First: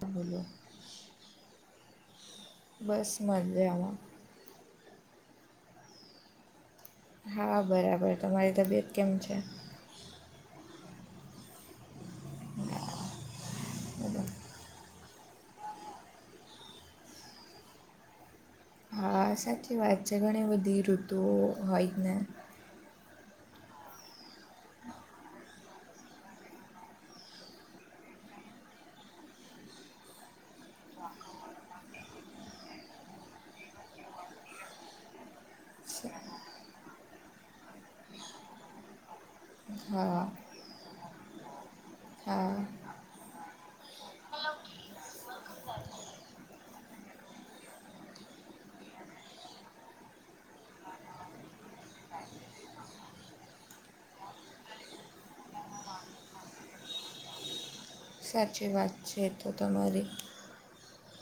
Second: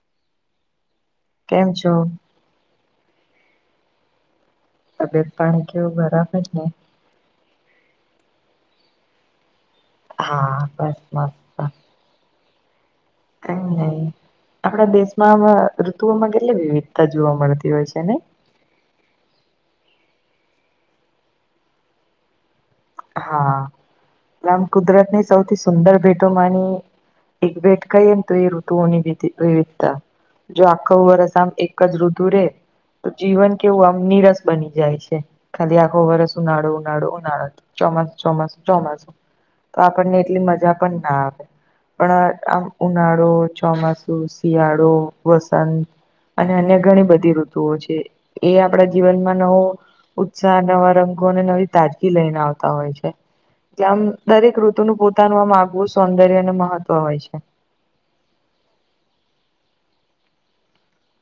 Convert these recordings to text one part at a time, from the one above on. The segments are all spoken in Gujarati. બોલો કેમ છો બસ મજા આવેમાં તબિત પાણી કેવું બરાબ જ ને હા બરાબર તમારી તબિયત કેમ છે હા બસમા [inaudible] કઈ નહી બોલો આપડા દેશમાં આ ઋતુઓમાં કેટલી વિવિધતા જોવા મળતી હોય છે ને આ સાચી વાત છે ઘણી બધી ઋતુઓ હોય જ ને હા આમ કુદરત ની સૌથી સુંદર ભેટો માની એક ભેટ કઈ એમ તો એ ઋતુઓની વિવિધતા જો આખો વર્ષ આમ એક જઋતુ ૂરે તો જીવન કેવું આમ નિરસ બની જાય છે ખાલી આખો વરસ ઉનાડું ઉનાડું ઉનાળું ચોમાસ ચોમાસું ચોમાસું તો આપણને હા એટલી મજા પણ ના આવે પણ હા આમ ઉનાળો ચોમાસું શિયાળો વસંત અને અન્ય ઘણી બધી ઋતુઓ છે એ આપણા જીવનમાં નવો ઉત્સાહ નવા રંગો અને નવી તાજગી લઈને આવ હોય આમ દરેક ઋતુનુંું પોતાનું આમગવું સૌંદર્ય અને મહત્વ હોય છે સાચી વાત છે તો તમારી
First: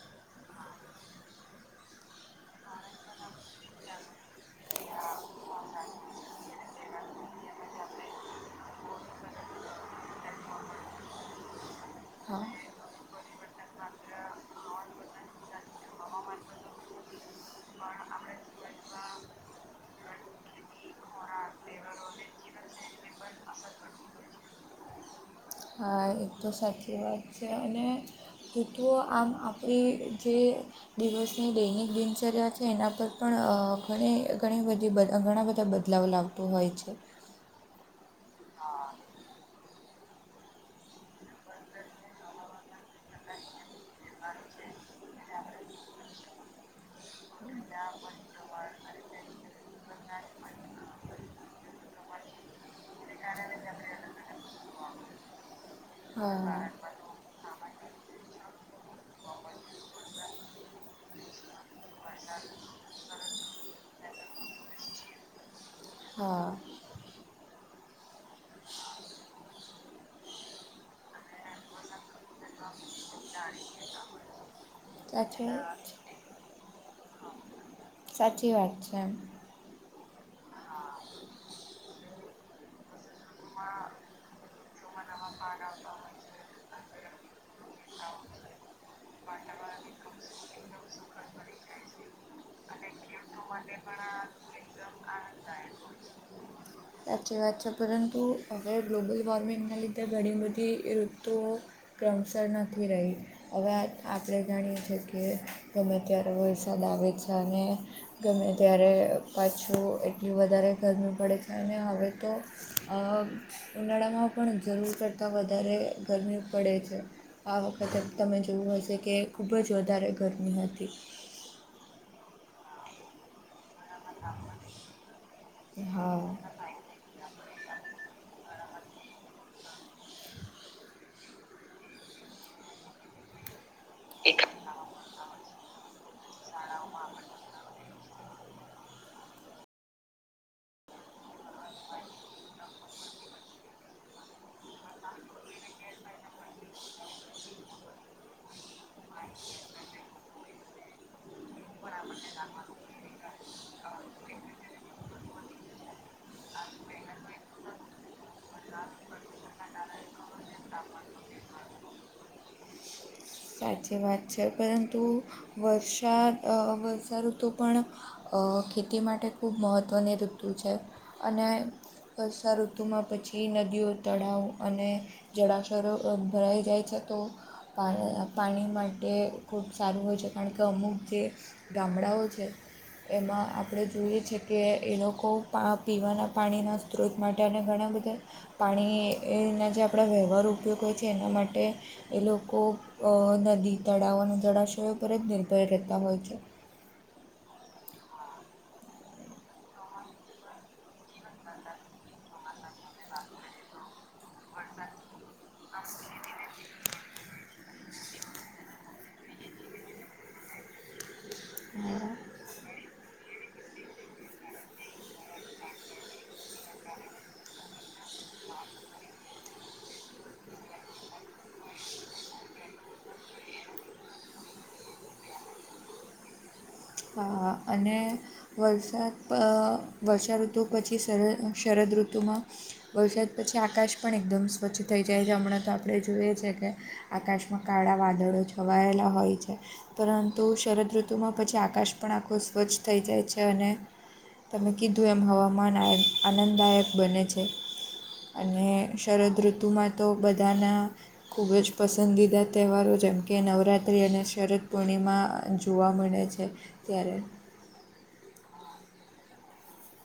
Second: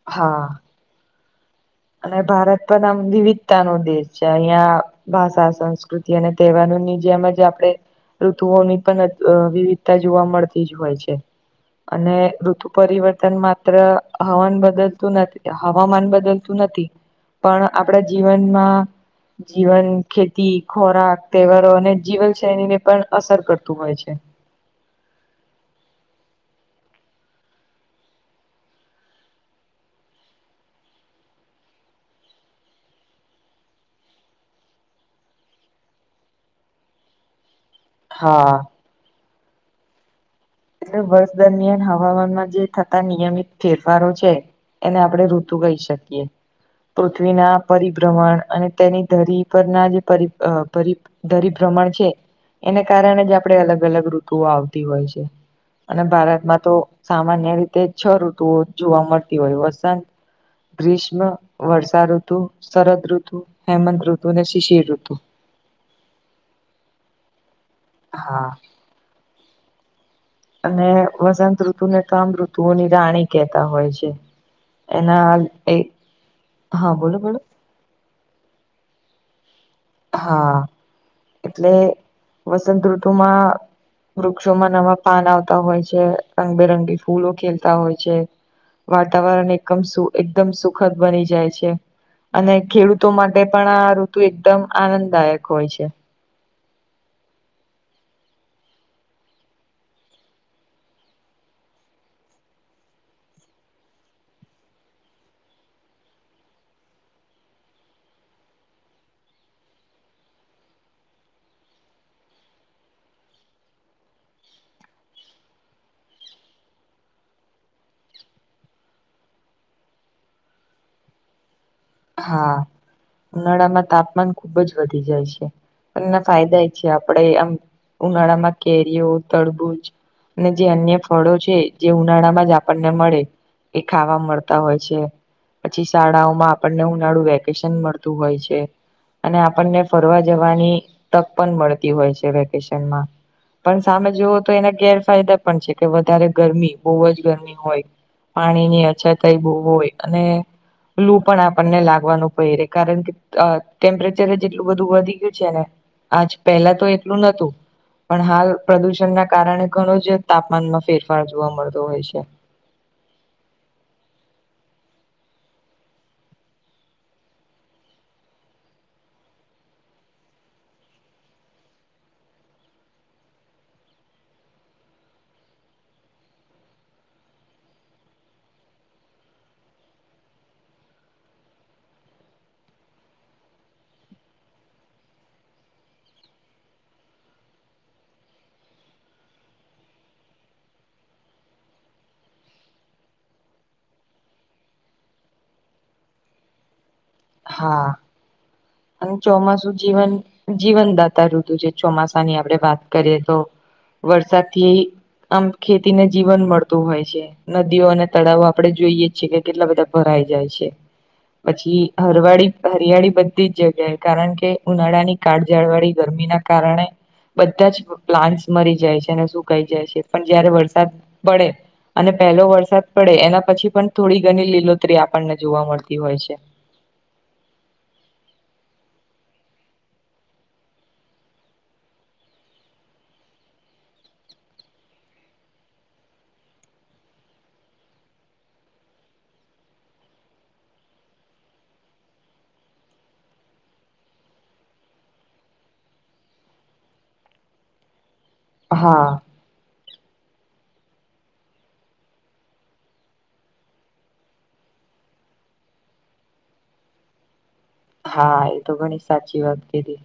હા અને ભારત પણ આમ વિવિધતા નો દેશ છે અહિયાં ભાષા સંસ્કૃતિ અને તહેવારોની જેમ જ આપણે ઋતુઓ ની પણ વિવિધતા જોવા મળતી જ હોય છે અને હા ઋતુ પરિવર્તન માત્ર હવાન બદલતું નથી હવામાન બદલતું નથી પણ આપણા જીવનમાં જીવન ખેતી ખોરાક તહેવારો અને જીવનશૈલી ને પણ અસર કરતું હોય છે એક તો સાચી વાત છે અને કૂટઓ આમ આપણી જે દિવસની દૈનિક દિનચર્યા છે એના પર પણ ઘણી ઘણી બધી ઘણા બધા બધા બદલાવન આવતું હોય છે હા એટલે વર્ષ દરમિયાન હવામાનમાં જે થતા નિયમિત ફેરફારો છે એને આપડણે ઋતુ કહી શકીએ પૃથ્વીના પરિભ્રમણ અને તેની ધરી પરના જે પર દરી ભ્રમણ છે એને કારણે જ આપણેે અલગ અલગ ઋતુઓ આવતી હોય છે અને ભારતમાં હા. તો સામાન્ય રીતે છ ઋતુઓ જોવા મળતી હોય વસંત ગ્રીષ્મ, વર્ષાઋતુ, શરદ ઋતુ, હેમંત ઋતુ અને શિશિર ઋતુ. હા. હા. અને વસંત ઋતુ ને તો આમ ઋતુઓની રાણી કેતા હોય છે. એના સાચી એ હા બોલો બોલો. સાચી વાત છે એમ. હા એટલે વસંતઋતુમાં વૃક્ષોમાં નવા પાન આવતા હોય છે રંગબેરંગી ફૂલો ખેલતા હોય છે. વાતાવરણ એકમ સુ એકદમ સુખદ બની જાય છે. અને ખેડૂતો માટે પણ આ ઋતુ એકદમ આનંદદાયક હોય છે. સાચી વાત છે પરંતુ, હવે ગ્લોબલ વોર્મિંગના લીધે ઘણી બધી એ સ્તુઓ ક્રમશર નથી રહી. હવે આ આપડે જાણીએ છીએ કે ગમે ત્યારે વરસાદ આવે છે અને ગમે ત્યારે પાછું એટલી વધારે ગરમી પડે છે અને હવે તો અ ઉનાળામાં પણ જરૂર કરતાં વધારે ગરમી પડે છે આ વખતે તમે જોયું હશે કે ખૂબ જ વધારે ગરમી હતી. હા ઉનાળામાં તાપમાન ખુબ જ વધી જાય છે. એમના હા ફાયદા એ છે આપડે આમ ઉનાળા માં કેરીઓ, તરબૂજ એ જે અન્ય ફળો છે જે ઉનાળા માં જ આપણને મળે. એ ખાવા મળતા હોય છે પછી શાળાઓમાં પણને ઉનાડું વેકેશન મળતું હોય છે. અને આપણને ફરવા જવાની તક પણ મળતી હોય છે વેકેશનમાં. પણ સામે જોઓ તો એના ગેરફાયદા પણ છે કે વધારે ગરમી બહુ જ ગરમી હોય. પાણી ની અછત તઈ બુ બહુ હોય એક અને લૂપ પણ આપણને લાગવાનું પય રે કારણ કે અ ટેમ્પરેચર જ જેટલું બધું વધી ગયું છે ને. આજ પેલા તો એટલું નતું. પણ હાલ પ્રદુષણ ના કારણે ઘણો જ તાપમાનમાં ફેરફાર જોવા મળતો હોય છે. સાચી વાત છે પરંતુ વર્ષાદ અ વર્ષાઋતુ પણ અ ખેતી માટે ખૂબ મહત્ત્વની ઋતુ છે અને વર્ષાઋતુમાં પછી નદીઓ તળાવો અને જળાશરો એમ ભરાઈ જાય છે તો પાણી પાણી માટે ખૂબ સારું હોય છે કારણ કે અમુક જે ગામડાઓ છે એમાં આપડે જોઈએ છે કે એ લોકો પા પીવાના પાણીના સ્ત્રોત માટે અને ઘણા બધા પાણી એના જે આપડા વ્યવહારૂ ઉપયોગો છે એના માટે એ લોકો અ નદી, તળાવો અને જળાશયો પર જ નિર્ભર રહેતા હોય છે. હા. અને ચોમાસું જીવન જીવનદાતા ઋતુ છે ચોમાસાની આપડે વાત કરીએ તો. વરસાદ થી આમ ખેતી ને જીવન મળતું હોય છે. નદીઓ અને તળાવો આપડે જોઈએ છીએ કે કેટલા બધા ભરાઈ જાય છે પછી પળી હરિયાળી બધી જ જગ્યાએ કારણ કે ઉનાળાની કાળઝાળ વાળી ગરમી ના કારણે બધા જ પ્લાન્ટસ મરી જાય છે અને સુુંકાાઈ જાય છે પણ જયારે વરસાદ પડે અને પહેલો વરસાદ પડે એના પછી પન થોડી ઘની લીલોતરી આપણને જોવા મળતી હોય છે. હા હા અને વરસાત વર્ષાઋતુ પછી શરદ ઉહ શરદ ઋતુમાં વરસાદ પછી આકાશ પણ એકદમ સ્વચ્છ થઈ જાય છે હમણાં તો આપડે જોઈએ છે કે આકાશમાં કાળા વાદળો છવાયેલા હોય છે પરંતુ શરદઋતુમાં પછી આ કાશ પણ આખું સ્વચ્છ થઈ જાય છે અને તમે કીધું એમ હવામાન આય આનંદદાયક બને છે. અને હા શરદ ઋતુમાં તો બધાના. ખૂબ જ પસંદીદા તહેવારો જેમ કે નવરાત્રી અને શરદ પૂર્ણિમા જોવા મળે છે ત્યારે. હા એ તો ઘણી સાચી વાત કીદી.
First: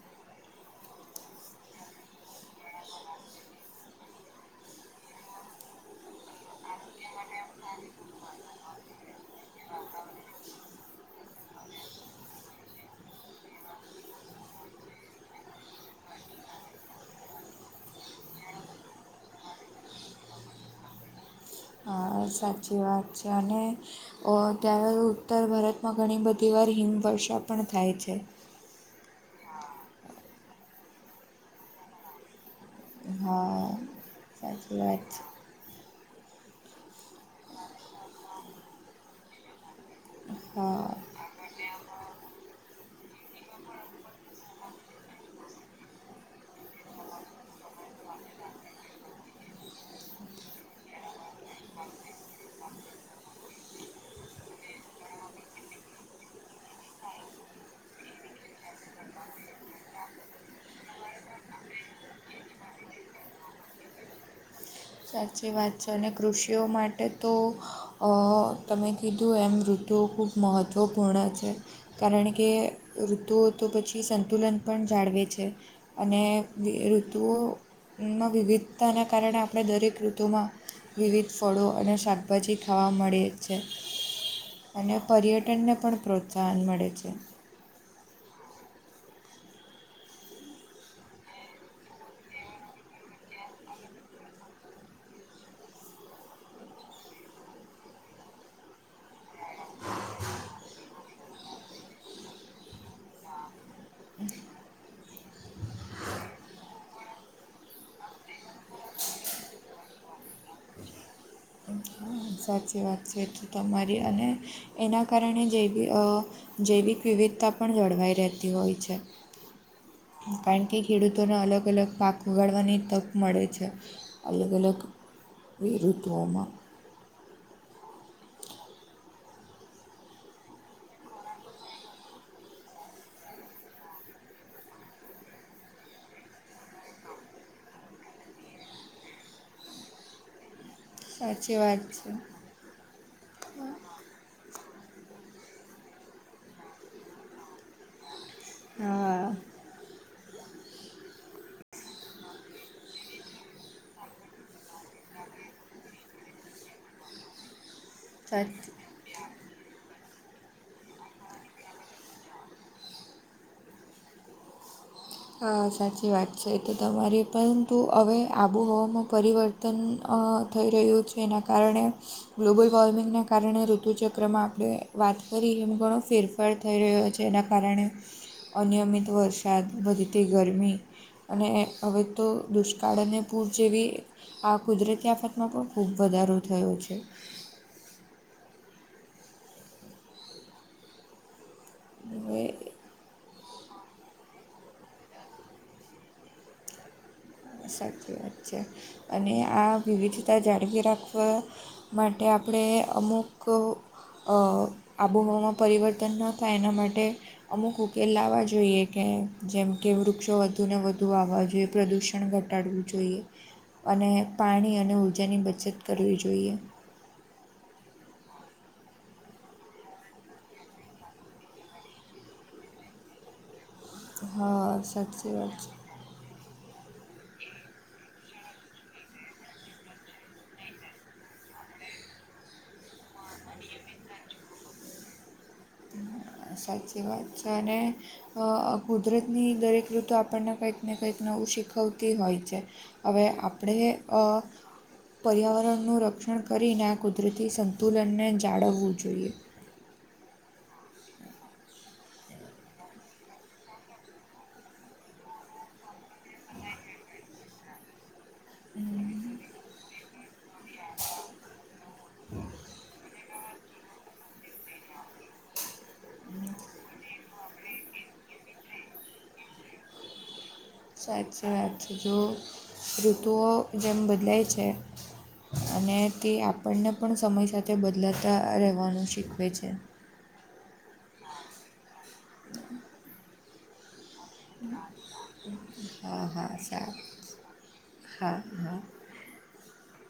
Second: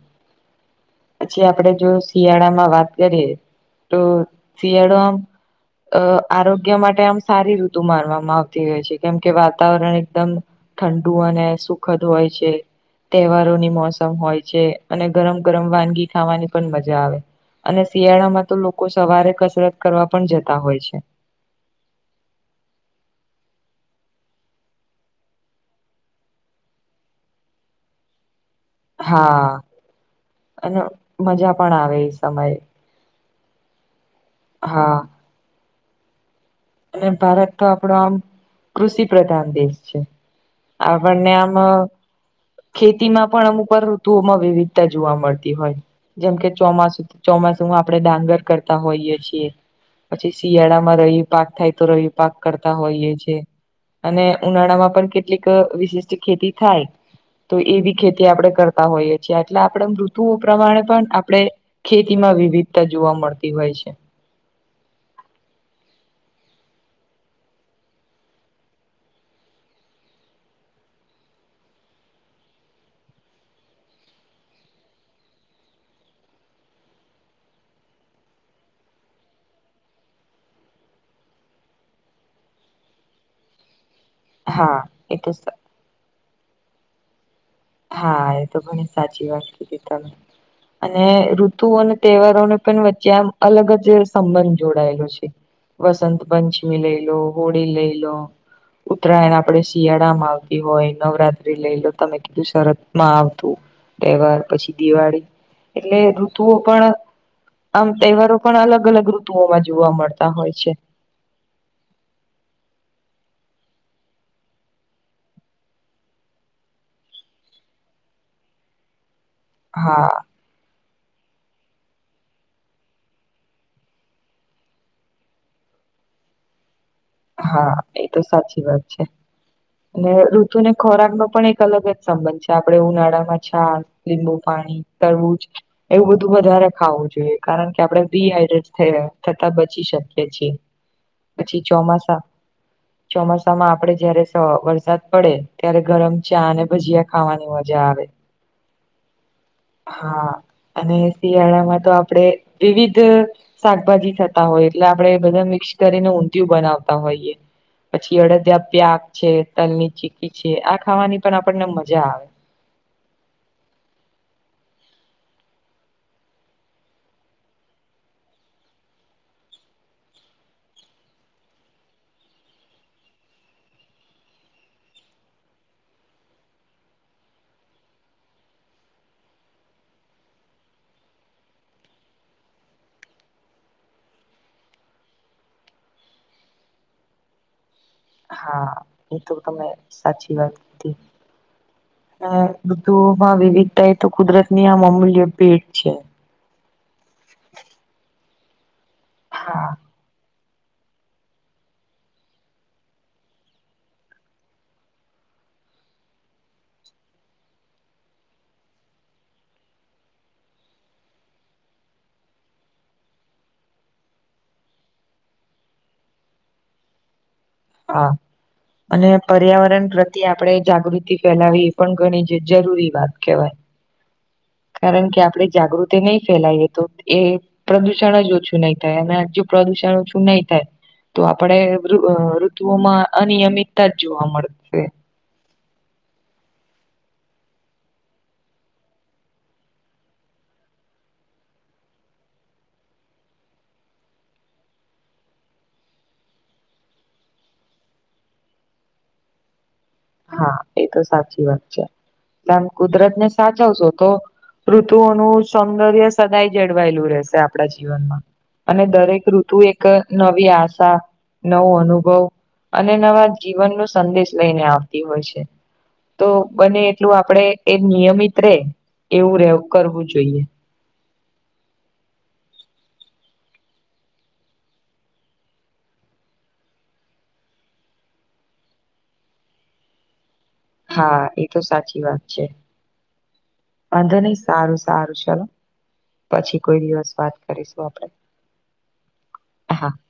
પછી આપડે જો શિયાળામાં વાત કરીએ. તો શિયાળો આમ અ આરોગ્ય માટે આમ સારી ઋતુ મારવામાં. તી હોય છે કેમ કે વાતાવરણ એકદમ ઠંડુ અને સુખદ હોય છે તહેવારોની મોસમ હોય છે અને ગરમ ગરમ વાનગી ખાવાની પણ મજા આવે. અને શિયાળા માં તો લોકો સવારે કસરત કરવા પણ જતા હોય છે. હા સાચી વાત છે અને. ત્યારે ઉત્તર ભારતમાં ઘણી બધી વાર હિમવર્ષા પણ થાય છે. હા અને મજા પણ આવે એ સમયે. હા સાચી હા વાત છે. અને ભારત તો આપડો કૃષિ પ્રધાન દેશ છે. હા આગળ ને આમાં. ખેતી માં પણ અમુક વાર ઋતુઓમાં વિવિધતા જોવા મળતી હોય. જેમકે ચોમાસું ચોમાસુમાં આપણે ડાંગર કરતા હોઈય છીએ. પછી શિયાળા માં રવિ પાક થાય તો રવિ પાક કરતા હોઈએ છે. અને ઉનાળા માં પણ કેટલીક વિશિષ્ટ ખેતી થાય. તો એવી ખેતી આપણે કરતા હોઈએ છીએ એટલે આપણે ઋતુ ઓ પ્રમાણે પણ આપણે ખેતીમાં વિવિધતા જોવા મળતી હોય છે. સાચી વાત છે અને કૃષિઓ માટે તો. અ તમે કીધું એમ ઋતુ ખૂબ મહત્ત્વપૂર્ણ છે. કારણ કે ઋતુ તો પછી સંતુલન પણ જાળવે છે. અને ઋતુઓના વિવિધતાને કારણે આ આપણે દરેક ઋતુમાં વિવિધ ફળો અને શાકભાજી ખાવા મળે છે હા અને એ તો પર્યટનને પણ પ્રોત્સાહન મળે છે. હા એ તો ઘણી સાચી વાત કીધી તમે અને ઋતુ અને તહેવારોને પણ વચ્ચે આમ અલગ જ સંબંધ જોડાયેલો છે. વસંત પંચમી લઈ લો હોળી લઈ લો ઉત્તરાયણ આપડે શિયાળા માં આવતી હોય નવરાત્રી લઈ લો તમે કીધું શરતમાં આવતું તહેવાર પછી દિવાળી એટલે ઋતુઓ પણ આમ તહેવારો પણ અલગ અલગ ઋતુઓમાં જોવા મળતા હોય છે. સાચી વાત છે તો એટલે તમારી અને એના કારણે જે બી અ જૈવિક વિવિધતા પણ જળવાઈ રહેતી હોય છે. હા કારણ કે ખેડૂતોને અલગ અલગ પાક ઉગાડવાની તક મળે છે અલગ અલગ એરુ ધમાં હા એ તો સાચી વાત છે. અને ઋતુને ખોરાકનો પણ એક અલગ જ સંબંધ છે આપણેે ઉનાળામાં છાસ લીંબુ પાણી તરબુજ એવું બધું વધારે ખાવું જોઈએ કારણ કે આપડણે ડીહાઈડ્રેટ થયા થતા બચી શકીએ છીએ. સાચી પછી વાત છે ચોમાસા ચોમાસામાં આપડે જયારે સ વરસાદ પડે ત્યારે ગરમ ચા અને ભજીયા ખાવાની મજા આવે હા હા અને શિયાળામાં તો આપડે વિવિધ શાકભાજી થતા હોય એટલે આપડે એ બધા મિક્સ કરીને ઊંધયું બનાવ હોઈએ પછી અડદ્યા સાચી પ્યાગ છે તલ ની ચીકી છે આ ખાવાની પણ આપને મજા આવે સાચી વાત છે તો તમારે પરંતુ હવે આબોહવામાં પરિવર્તન વતન થઈ રહ્યું છે એના કારણે ગ્લોબલ વોર્મિંગના કારણે ઋતુચક્રમાં આપણે વાત કરી એમ ઘણો ફેરફાર થઈ રહ્યો છે એના કારણે અનિયમિત વરસાદ વધીતી ગરમી અને હવે તો દુષ્કાળ અને પૂર જેવી આ કુદરતી આફતમાં પણ ખૂબ વધારો થયો છે. હા એ તો તમે સાચી વાત હતી. હવે માં વિવિધતા એ તો કુદરત ની આ અમૂલ્ય ભેટ છે. સાચી વાત છે અને હા આ વિવિધતા જાળવી રાખવા માટે આપણે અમુક આબોહવામાં પરિવર્તન ન થાય એના માટે અમુક ઉકેલ લાવવા જોઈએ કે જેમ કે વૃક્ષો વધુ ને વધુ આવવા જોઈએ પ્રદુષણ શ ઘટાડવું જોઈએ અને પાણી અને ઉર્જાની બચત કરવી જોઈએ. હા અને પર્યાવરણ પ્રત્યે આપણે જાગૃતિ ફેલાવી એ પણ ઘણી જ જરૂરી વાત કહેવાય. હા કારણ કે સાચી આપડે વાત છે જાગૃત તે નહી ફેલાય તો એ પ્રદુષણ જ ઓછું નહી થાય અને પ્રદુષણ ઓ શું નહી થાય તો આપડે ઋતુઓમાં અનિયમિતતા જ જોવા મળે છે. સાચી વાત છે અને અ કુદરતની દરેક ઋતુ આપણને કંઈક ને કંઈક નવું શીખવતી હોય છે. હવે આપણે પર્યાવરણનું રક્ષણ કરીને કુદરતી સંતુલનને જાળવવું જોઈએ. હા એ તો સાચી વાત છે એટલે આમ કુદરત ને સાચવશો તો ઋતુઓનું સૌંદર્ય સદાય જળવાયેલું રહેશે આપડા જીવનમાંય અને દરેક ઋતુ એક નવી આશા નવો અનુભવ અને નવા જીવનનોો સંદેશ લઈને આવતી હોય છે. તો બને એટલું આપડે એ નિયમિત રે એવું કરવું જોઈએ. સાથથ જો ઋતુઓ જેમ બદલાય છે. અને તે આપણને પણ સમય સાથે બદલાતા રહેવાનું શીખવે છે. હા એ તો સાચી વાત છે વાંધો નહી સારું સારું ચલો હા હા પછી કોઈ સારું દિવસ વાત કરીશું આપડે હા હા. [inaudible]